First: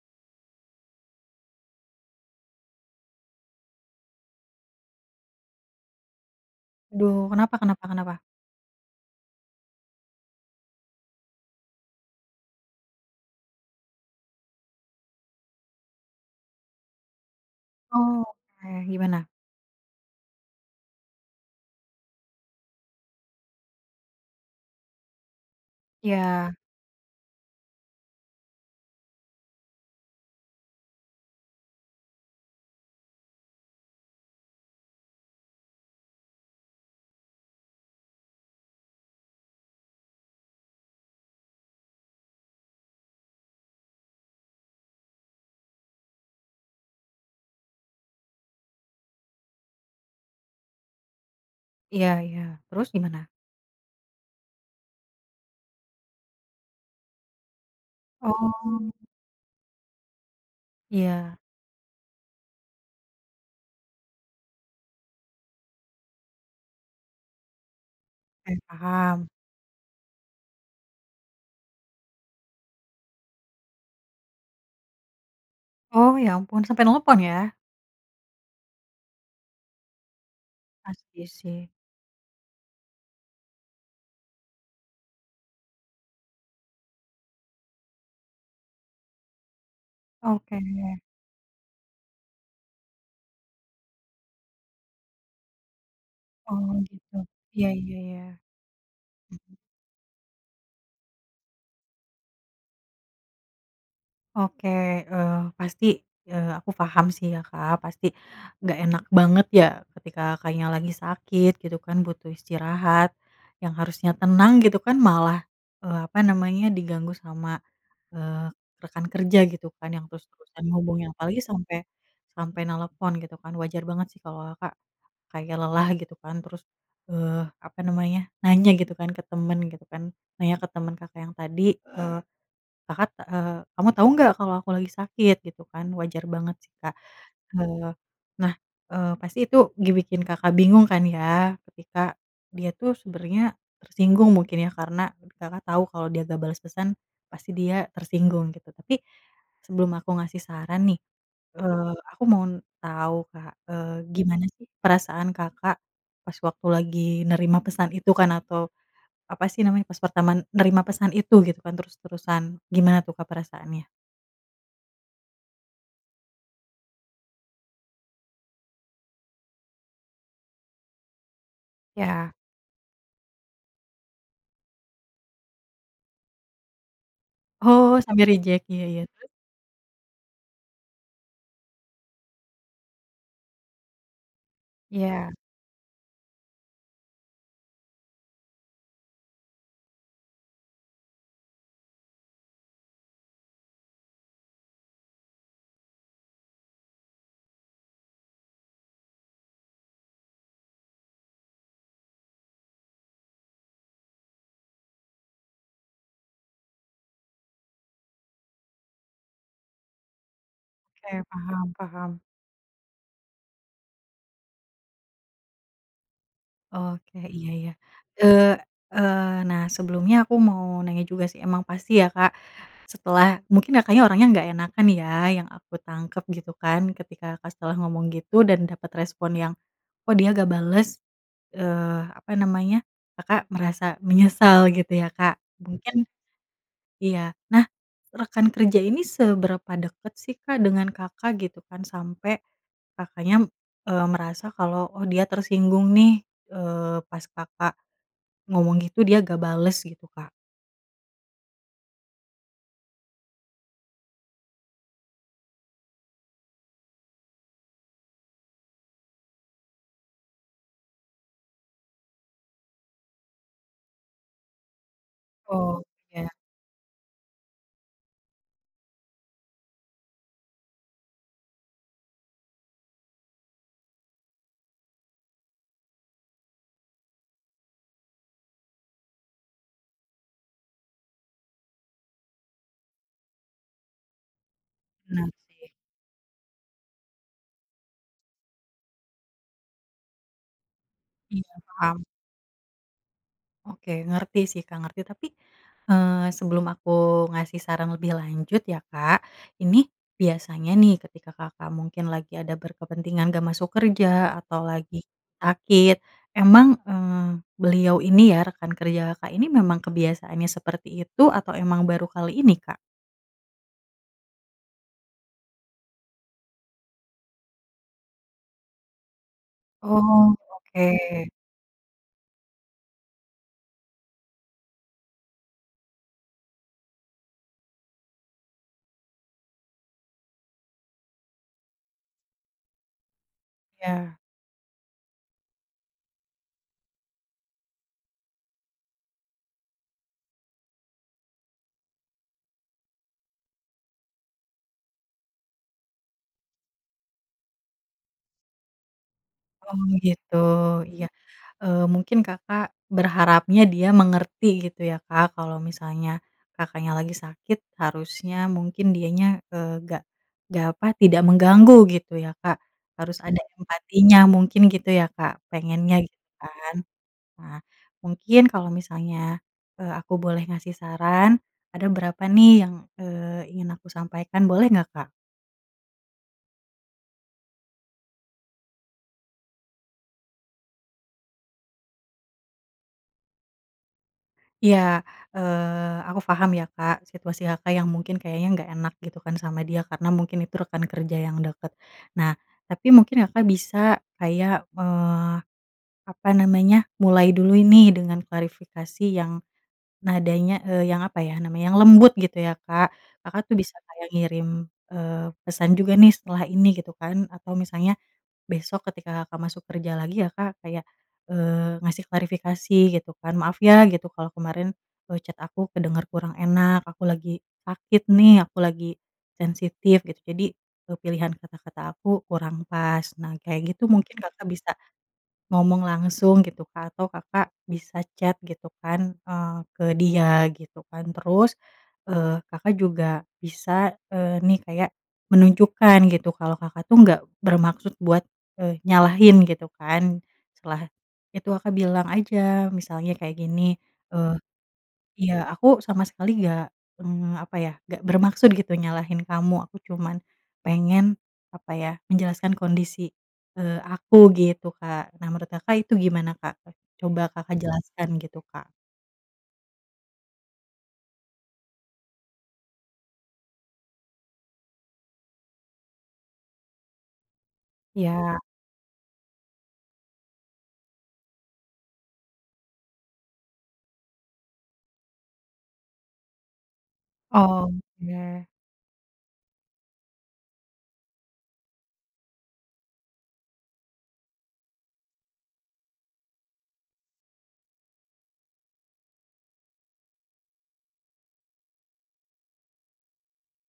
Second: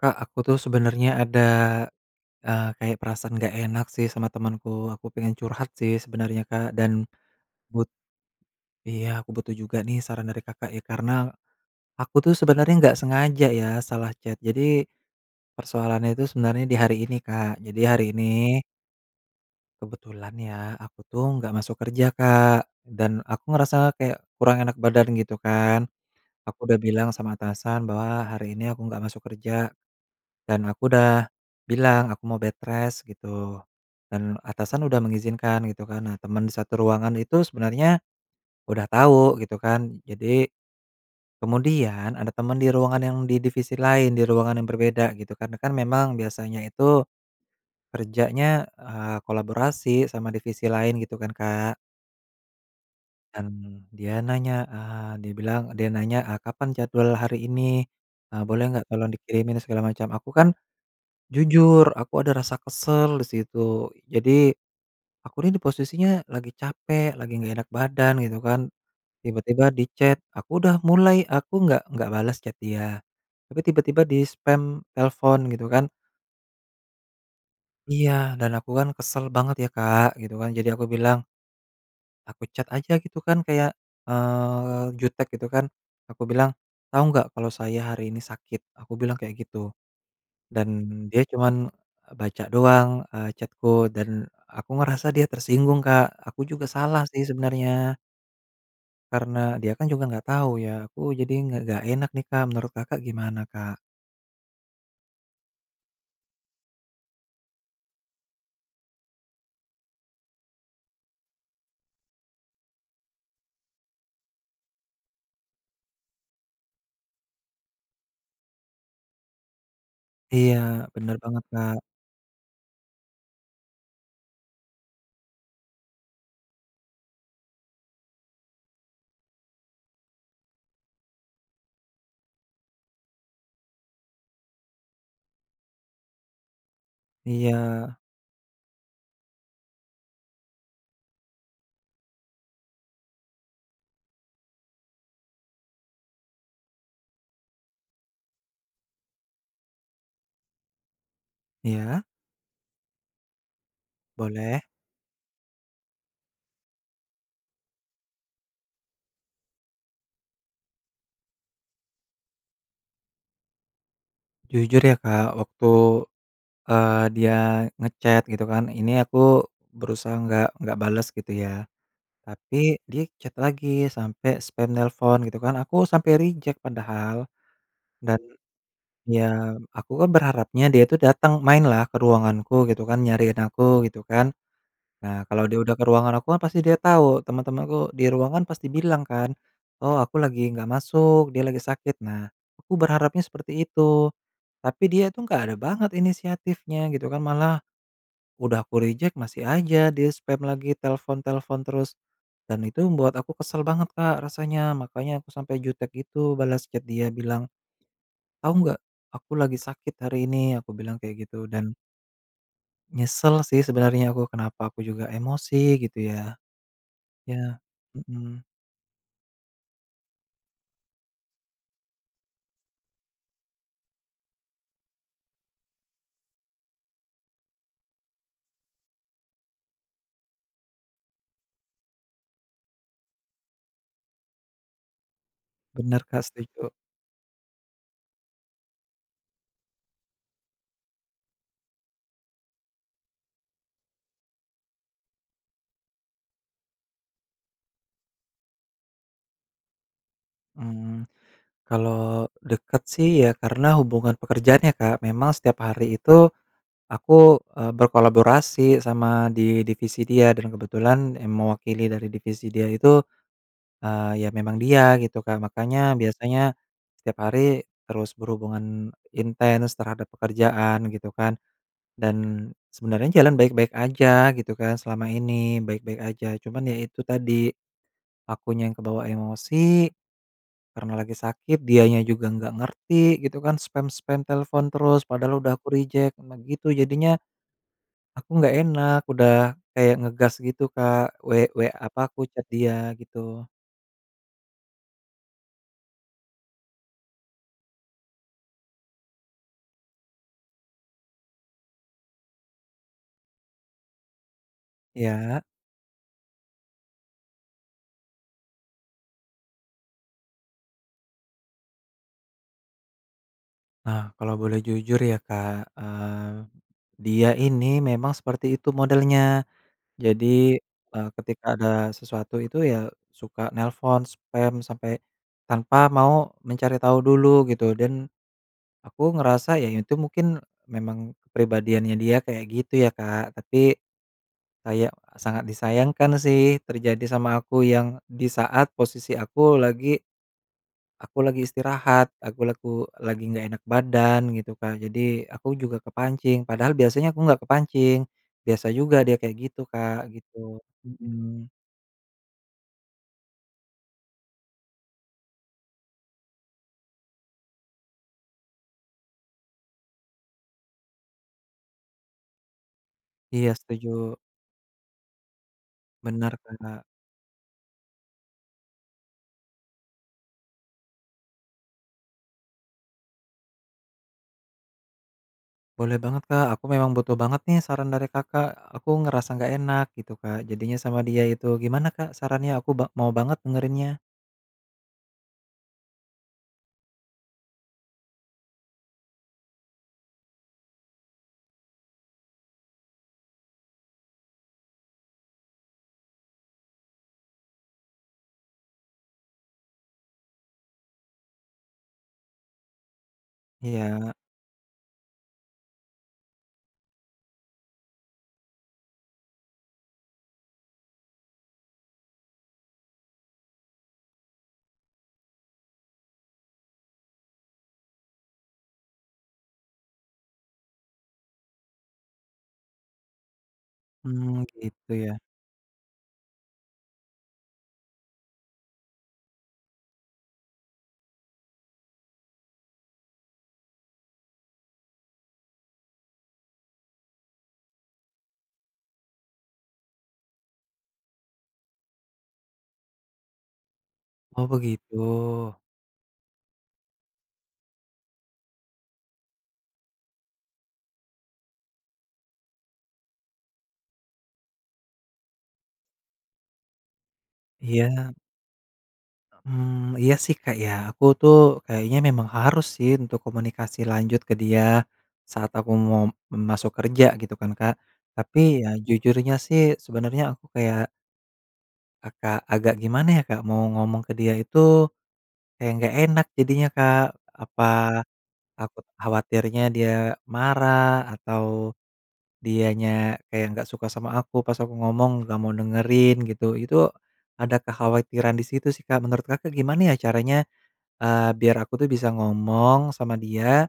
Kak, aku tuh sebenarnya ada, e kayak perasaan nggak enak sih sama temanku. Aku pengen curhat sih sebenarnya Kak dan, Aduh. Kenapa kenapa but kenapa? iya, aku butuh juga nih saran dari Kakak ya karena, aku tuh sebenarnya nggak sengaja ya salah chat. Jadi, persoalannya itu sebenarnya di hari ini Kak, jadi hari ini Oke gimana? kebetulan ya, aku tuh nggak masuk kerja Kak. Dan aku ngerasa kayak kurang enak badan gitu kan. Ya. Aku udah bilang sama atasan bahwa hari ini aku nggak masuk kerja, dan aku udah bilang, aku mau bedrest gitu. Dan, atasan udah mengizinkan gitu kan. Nah teman di satu ruangan itu sebenarnya, udah tahu gitu kan. Jadi, kemudian ada teman di ruangan yang di divisi lain di ruangan yang berbeda gitu kan, kan memang biasanya itu, kerjanya, eee, kolaborasi sama divisi lain, gitu kan Kak. Iya iya, terus gimana? Dan, dia nanya, eee, dia bilang dia nanya, e "Kapan jadwal hari ini? E boleh Oh. tolong dikirimin," segala macam, aku kan, Iya. jujur, aku ada rasa kesal di situ. Jadi, aku ini di posisinya lagi capek, lagi enggak enak badan gitu Oke kan. paham. Tiba-tiba di chat, aku udah mulai, aku nggak nggak bales chat dia. Tapi tiba-tiba dispam telepon gitu kan Oh. Ya ampun, sampe nelpon ya? Iya, dan aku kan kesel banget ya Kak, gitu kan. Jadi aku bilang Pasti sih. aku chat aja gitu kan kayak, eee, jutek gitu kan. Aku bilang, "Tahu nggak, kalau saya hari ini sakit?" aku bilang kayak gitu. Oke. Dan, dia cuman, baca doang, eee, chat-ku dan, aku ngerasa dia tersinggung Kak. Aku Oh juga salah gitu. sih Iya iya sebenarnya. iya. Karena, dia kan juga nggak tahu ya, aku jadi ng nggak enak nih Kak. Menurut Kakak gimana Kak? Oke, eee, pasti, eee, aku paham sih ya Kak, pasti, nggak enak banget ya, ketika Kakaknya lagi sakit, gitu kan, butuh istirahat, yang harusnya tenang gitu kan malah, eee, apa namanya, diganggu sama, eee, rekan kerja gitu kan, yang Iya, terus-terusan menghubungnya benar apalagi banget Kak. sampai sampai nlepon gitu kan, wajar banget sih kalau Kakak, kayak lelah gitu kan. Terus, eee, apa namanya, nanya gitu kan ke teman gitu kan, nanya ke teman Kakak yang tadi, eee, Kakak, eee, "Kamu tau nggak kalo aku lagi sakit?" gitu kan, wajar banget sih Kak. Eee, Iya. nah, eee, pasti itu, ngebikin Kakak bingung kan ya? Ketika, dia tuh sebenarnya, tersinggung mungkin ya, karena, Kakak tau kalo dia gak bales pesan, pasti dia tersinggung gitu. Tapi, sebelum aku ngasih saran nih, eee, Iya. aku mau tau Kak, eee, gimana Boleh. sih perasaan Kakak, pas waktu lagi nerima pesan itu kan atau, apa sih namanya, pas pertama menerima pesan itu gitu kan terus-terusan, gimana tuh Kak perasaannya? Jujur ya Kak, waktu, eee, dia nge-chat gitu kan, ini aku berusaha nggak nggak bales gitu ya. Iya. Tapi dia chat lagi sampai spam nelpon gitu kan, aku sampai reject padahal. Oh, Dan, sambil reject, iya iya, terus? ya aku kan berharapnya dia tuh datang, mainlah ke ruanganku gitu kan, nyariin aku gitu kan. Nah, Iya. kalau dia udah ke ruangan aku kan pasti dia tau, temen-temanku di ruangan pasti bilang kan, oh, aku lagi nggak masuk, "Dia lagi sakit," nah aku berharapnya seperti itu. Tapi dia itu nggak ada banget inisiatifnya gitu kan, malah, udah aku reject, masih aja dia spam lagi, telepon-telepon terus, dan itu membuat aku kesel banget Kak rasanya. Makanya aku sampai jutek gitu balas chat dia, bilang, "Tahu nggak? Aku lagi sakit hari ini." Aku bilang Oke, kayak gitu paham dan paham. nyesel sih sebenernya aku, kenapa aku juga emosi gitu ya? Oke, iya Iya, iya. mhm. Eee eee, nah, sebelumnya aku mau nanya juga sih, emang pasti ya Kak, setelah, mungkin Kakaknya, orangnya nggak enakan ya yang aku tangkep gitu kan. Ketika Kakak setelah ngomong gitu, dan dapat respon yang, "Kok dia nggak bales?" Eee, apa namanya, Kakak merasa menyesal gitu ya Kak? Bener Mungkin, Kak, setuju. iya, nah, rekan kerja ini seberapa dekat sih Kak, dengan Kakak? Gitu kan. Sampai Kakaknya, eee, merasa kalau, "Oh, dia tersinggung nih", eee, pas Kakak ngomong gitu, dia nggak bales gitu Kak? Mmm. Kalau, dekat sih iya. Karena hubungan pekerjaan ya Kak, memang setiap hari itu, aku, eee, berkolaborasi sama di divisi dia, dan kebetulan yang mewakili dari divisi dia itu, eee, ya memang dia, gitu kan. Makanya Oh, ya. biasanya, setiap hari terus berhubungan intens, terhadap pekerjaan gitu kan. Dan, sebenernya jalan baik-baik aja, gitu kan. Selama ini, baik-baik aja. Cuman ya itu tadi, akunya yang kebawa emosi. Karena lagi sakit, dianya juga nggak ngerti, gitu kan. Spam-spam telepon terus. Benar, Padahal udah aku sih. reject. Nah, gitu jadinya aku nggak enak, udah kayak ngegas gitu Kak. Iya, We we paham. apa aku chat dia, gitu. Oke, ngerti sih, Kak. Ngerti. Tapi, eee, sebelum aku ngasih saran lebih lanjut, ya Kak. Ini, biasanya nih, ketika Kakak mungkin lagi ada berkepentingan enggak masuk kerja, atau lagi Iya. sakit. Emang, eee, beliau ini ya rekan kerja Kakak ini memang kebiasaannya seperti itu, atau emang baru kali ini, Kak? Nah, kalau boleh jujur ya Kak, eee, dia ini memang seperti itu modelnya. Oh, Jadi, oke. eee, ketika ada sesuatu itu ya, suka nelpon, spam sampe tanpa mau mencari tahu dulu gitu. Dan aku ngerasa, ya itu mungkin memang kepribadiannya dia kayak gitu ya Kak. Tapi, Iya. kayak sangat disayangkan sih terjadi sama aku, yang di saat posisi aku lagi aku lagi istirahat, aku laku lagi nggak enak badan gitu Kak, jadi aku juga kepancing. Padahal biasanya aku nggak kepancing, biasa juga dia kayak gitu Oh Kak, gitu, gitu, iya. mhm. Eee, mungkin Kakak, berharapnya dia mengerti gitu ya Kak. Kalau misalnya Kakaknya lagi sakit, harusnya mungkin dianya, eee, gak gak apa, tidak mengganggu gitu ya Kak, harus ada Iya setuju. empatinya mungkin gitu ya Kak, pengennya gitu Bener kan? Kak. Nah, mungkin kalau misalnya, eee, aku boleh ngasih saran, ada berapa nih yang, eee, ingin aku sampaikan, boleh nggak Kak? Boleh banget Kak, aku memang butuh banget nih saran dari Kakak. Aku ngerasa nggak enak gitu Kak jadinya sama dia itu, gimana Kak sarannya? Aku ba mau banget dengerinnya. Iya, eee, aku paham ya Kak, situasi Kakak yang mungkin kayaknya nggak enak gitu kan sama dia, karena mungkin itu rekan kerja yang dekat. Nah, tapi mungkin Kakak bisa kayak, eee, apa namanya, mulai dulu ini dengan klarifikasi yang nadanya, eee, yang apa ya namanya, yang lembut gitu ya Kak, Kakak tuh bisa kayak Iya. ngirim, eee, pesan juga nih setelah ini gitu kan. Atau misalnya besok ketika Kakak masuk kerja lagi ya Kak, kayak, eee, ngasih klarifikasi gitu kan. "Maaf ya," gitu, "kalau kemarin e chat aku kedengar kurang enak. Aku lagi sakit nih, aku lagi sensitif," gitu. "Jadi e pilihan kata-kata aku kurang pas." Nah, kayak gitu mungkin Hmm, Kakak bisa gitu ya. ngomong langsung gitu Kak atau Kakak bisa chat gitu kan, eee, ke dia gitu kan. Terus, eee, Kakak juga bisa, eee, nih kayak menunjukkan gitu, kalau Kakak tuh nggak bermaksud buat, eee, nyalahin gitu kan. Setelah itu Kakak bilang aja misalnya kayak gini, eee, Oh, begitu. "Iya aku sama sekali nggak, eee, apa ya, nggak bermaksud gitu nyalahin kamu, aku cuman pengen apa ya menjelaskan kondisi, eee, aku," gitu Kak. Nah, menurut Kakak itu gimana Kak? Coba Kakak jelaskan Iya. gitu Kak. Mmm, iya sih Kak, ya. Aku tuh, kayaknya memang harus sih untuk komunikasi lanjut ke dia. saat aku mau, mmm, masuk kerja, gitu kan Kak, Iya. tapi ya jujurnya sih, sebenernya aku kayak akak agak gimana ya Kak, mau ngomong ke dia itu, kayak enggak enak jadinya Kak. Oh, Apa, ya. takut khawatirnya dia marah, atau dianya kayak nggak suka sama aku, pas aku ngomong, nggak mau dengerin gitu. Itu ada kekhawatiran di situ sih, Kak. Menurut Kakak, gimana ya caranya, eee, biar aku tuh bisa ngomong sama dia,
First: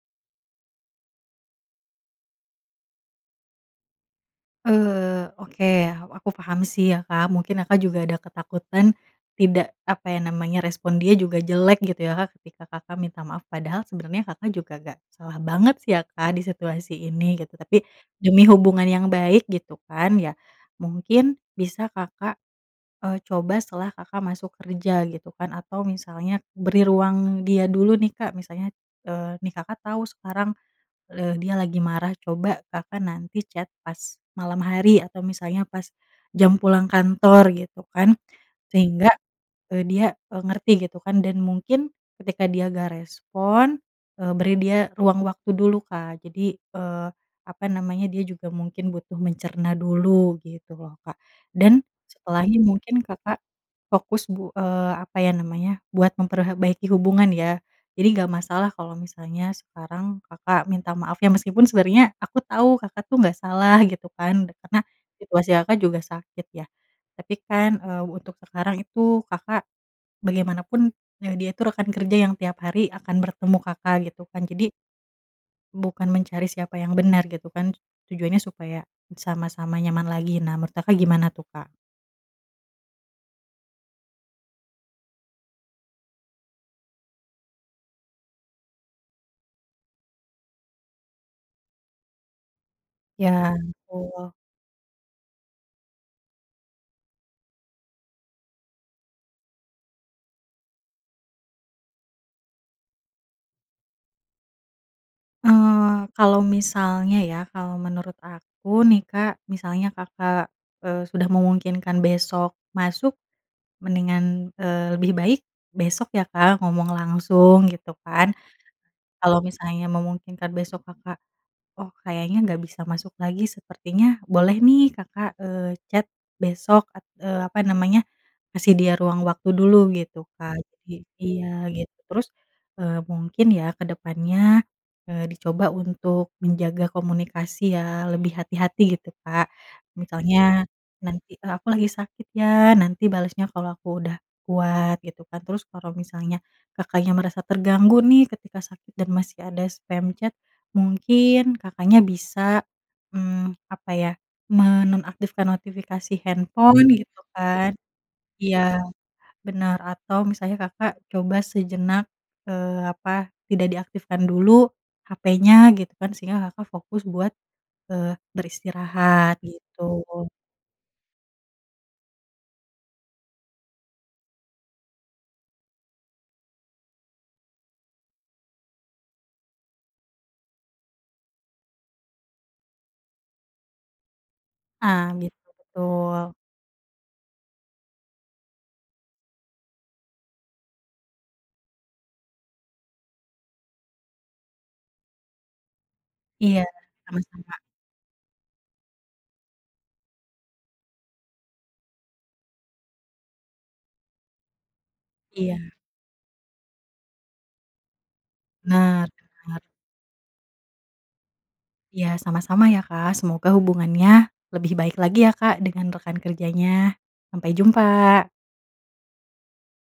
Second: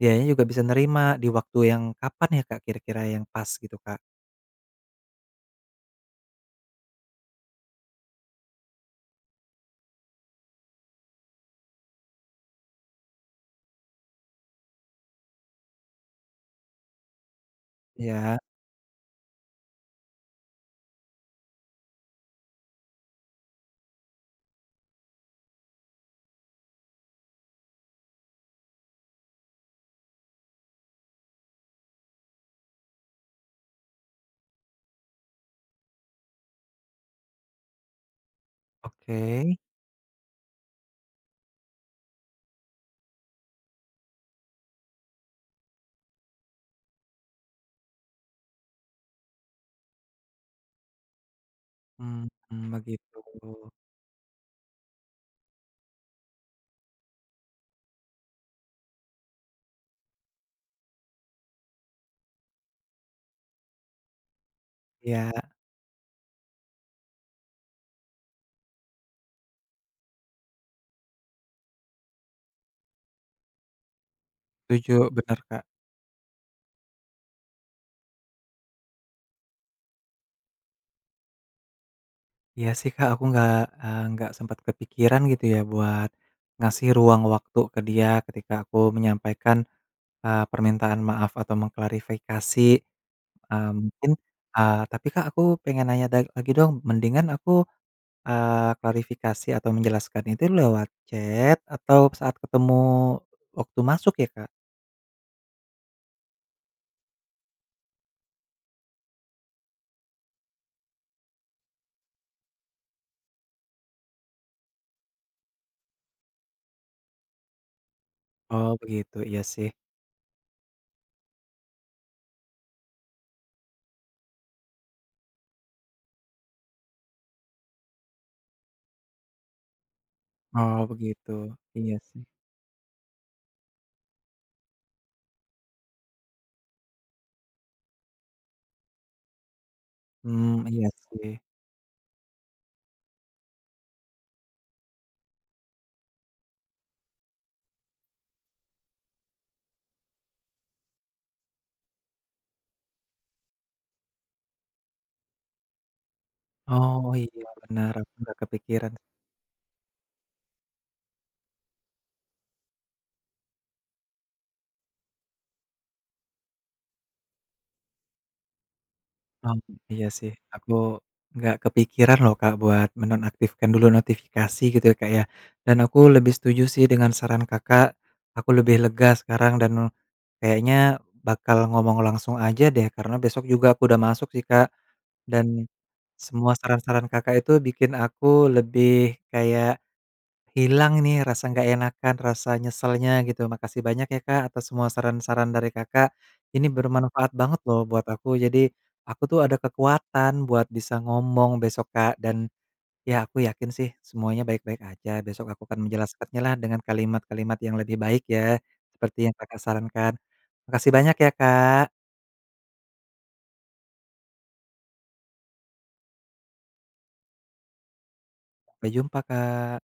dianya juga bisa nerima, di waktu yang, kapan ya Kak kira-kira yang pas, gitu Kak? Eee, oke, aku paham sih ya, Kak. Mungkin Kakak juga ada ketakutan, tidak, apa ya namanya, respon dia juga jelek, gitu ya Kak. Ketika Kakak minta maaf. Padahal sebenernya, Kakak juga nggak salah banget sih, ya Kak, di situasi ini, gitu. Tapi, Iya. demi hubungan yang baik, gitu kan, ya, mungkin bisa Kakak, eee, coba setelah Kakak masuk kerja, gitu kan, atau misalnya beri ruang dia dulu nih, Kak. Misalnya, eee, nih Kakak tahu sekarang, eee, dia lagi marah. Coba Kakak nanti chat pas, malam hari atau misalnya pas, jam pulang kantor, gitu kan. Sehingga, Oke. eee, dia, eee, ngerti gitu kan, dan mungkin, ketika dia nggak respon, eee, beri dia, ruang waktu dulu, Kak. Jadi, eee, apa namanya, dia juga mungkin butuh mencerna dulu, gitu loh Kak. Dan, Hmm setelahnya hmm. mungkin Begitu. Kakak, fokus bu eee, apa ya namanya, buat memperhe baiki hubungan ya. Jadi nggak masalah kalau misalnya sekarang, Kakak minta maaf ya, meskipun sebenernya, aku tahu Kakak tuh nggak salah, gitu kan. Karena, situasi Iya. Kakak juga sakit ya, tapi kan, eee, untuk sekarang itu, Kakak, bagaimanapun, eee, dia itu, rekan kerja yang tiap hari akan bertemu Kakak, gitu kan. Jadi Setuju, benar Kak. bukan mencari siapa yang benar, gitu kan, tujuannya supaya, sama-sama nyaman lagi. Nah, menurut Kak gimana tuh, Kak? Iya, sih, Kak, aku enggak, eee, enggak sempat kepikiran gitu, ya, buat ngasih ruang waktu ke dia ketika aku menyampaikan, eee, permintaan maaf atau mengklarifikasi. Ya, Eee, mungkin, betul. eee, tapi, Kak, aku pengen nanya da lagi dong. Mendingan aku, eee, klarifikasi atau menjelaskan itu lewat chat, atau saat ketemu waktu masuk, ya, Kak? Eee, kalau misalnya, ya, kalau menurut aku, nih, Kak. Misalnya Kakak, eee, sudah memungkinkan besok masuk, mendingan, eee, lebih baik besok, ya, Kak, ngomong langsung, gitu, kan. Oh, begitu, Kalau iya, sih. misalnya memungkinkan besok Kakak, oh, kayaknya enggak bisa masuk lagi sepertinya boleh, nih, Kakak, eee, chat besok at eee, apa namanya, kasih dia ruang waktu dulu gitu, Kak. Oh, I begitu. iya, Iya, gitu. sih. Terus, eee, mungkin, ya, ke depannya, eee, dicoba untuk menjaga komunikasi, ya, lebih hati-hati gitu, Kak. Mmm, Misalnya, iya, nanti sih. eee, "Aku lagi sakit, ya, nanti balasnya kalau aku udah kuat," gitu, kan. Terus kalau misalnya Kakaknya merasa terganggu, nih, ketika sakit dan masih ada spam chat, mungkin Kakaknya bisa, mmm, apa, ya, menonaktifkan notifikasi handphone, Oh, gitu, iya, kan benar. Enggak iya, kepikiran. benar, atau misalnya Kakak coba sejenak, eee, apa tidak diaktifkan dulu HP-nya, gitu, kan, sehingga Kakak fokus buat, eee, beristirahat Mmm, gitu. iya, sih. Aku enggak kepikiran, loh, Kak, buat menonaktifkan dulu notifikasi gitu, Kak, ya. Dan aku lebih setuju, sih, dengan saran Kakak, aku lebih lega sekarang dan, kayaknya bakal ngomong langsung aja, deh, karena besok juga aku udah masuk, sih, Kak. Nah, gitu, Dan, betul. semua saran-saran Kakak itu bikin aku lebih kayak, hilang ini rasa enggak enakan, rasa nyeselnya gitu. Makasih banyak, ya, Kak, atas semua saran-saran dari Kakak, Iya, ini bermanfaat sama-sama. banget, loh, buat aku. Jadi, aku, tuh, ada kekuatan buat bisa ngomong besok, Kak, dan, ya, aku yakin, sih, semuanya baik-baik aja. Besok aku Iya. akan menjelaskannyalah dengan kalimat-kalimat yang lebih baik, ya, Benar, seperti benar yang Kakak banget. sarankan. Makasih banyak, ya, Kak. Iya, sama-sama, ya, Kak. Semoga hubungannya lebih baik lagi, ya, Kak, dengan rekan kerjanya. Sampai jumpa. Sampai jumpa, Kak.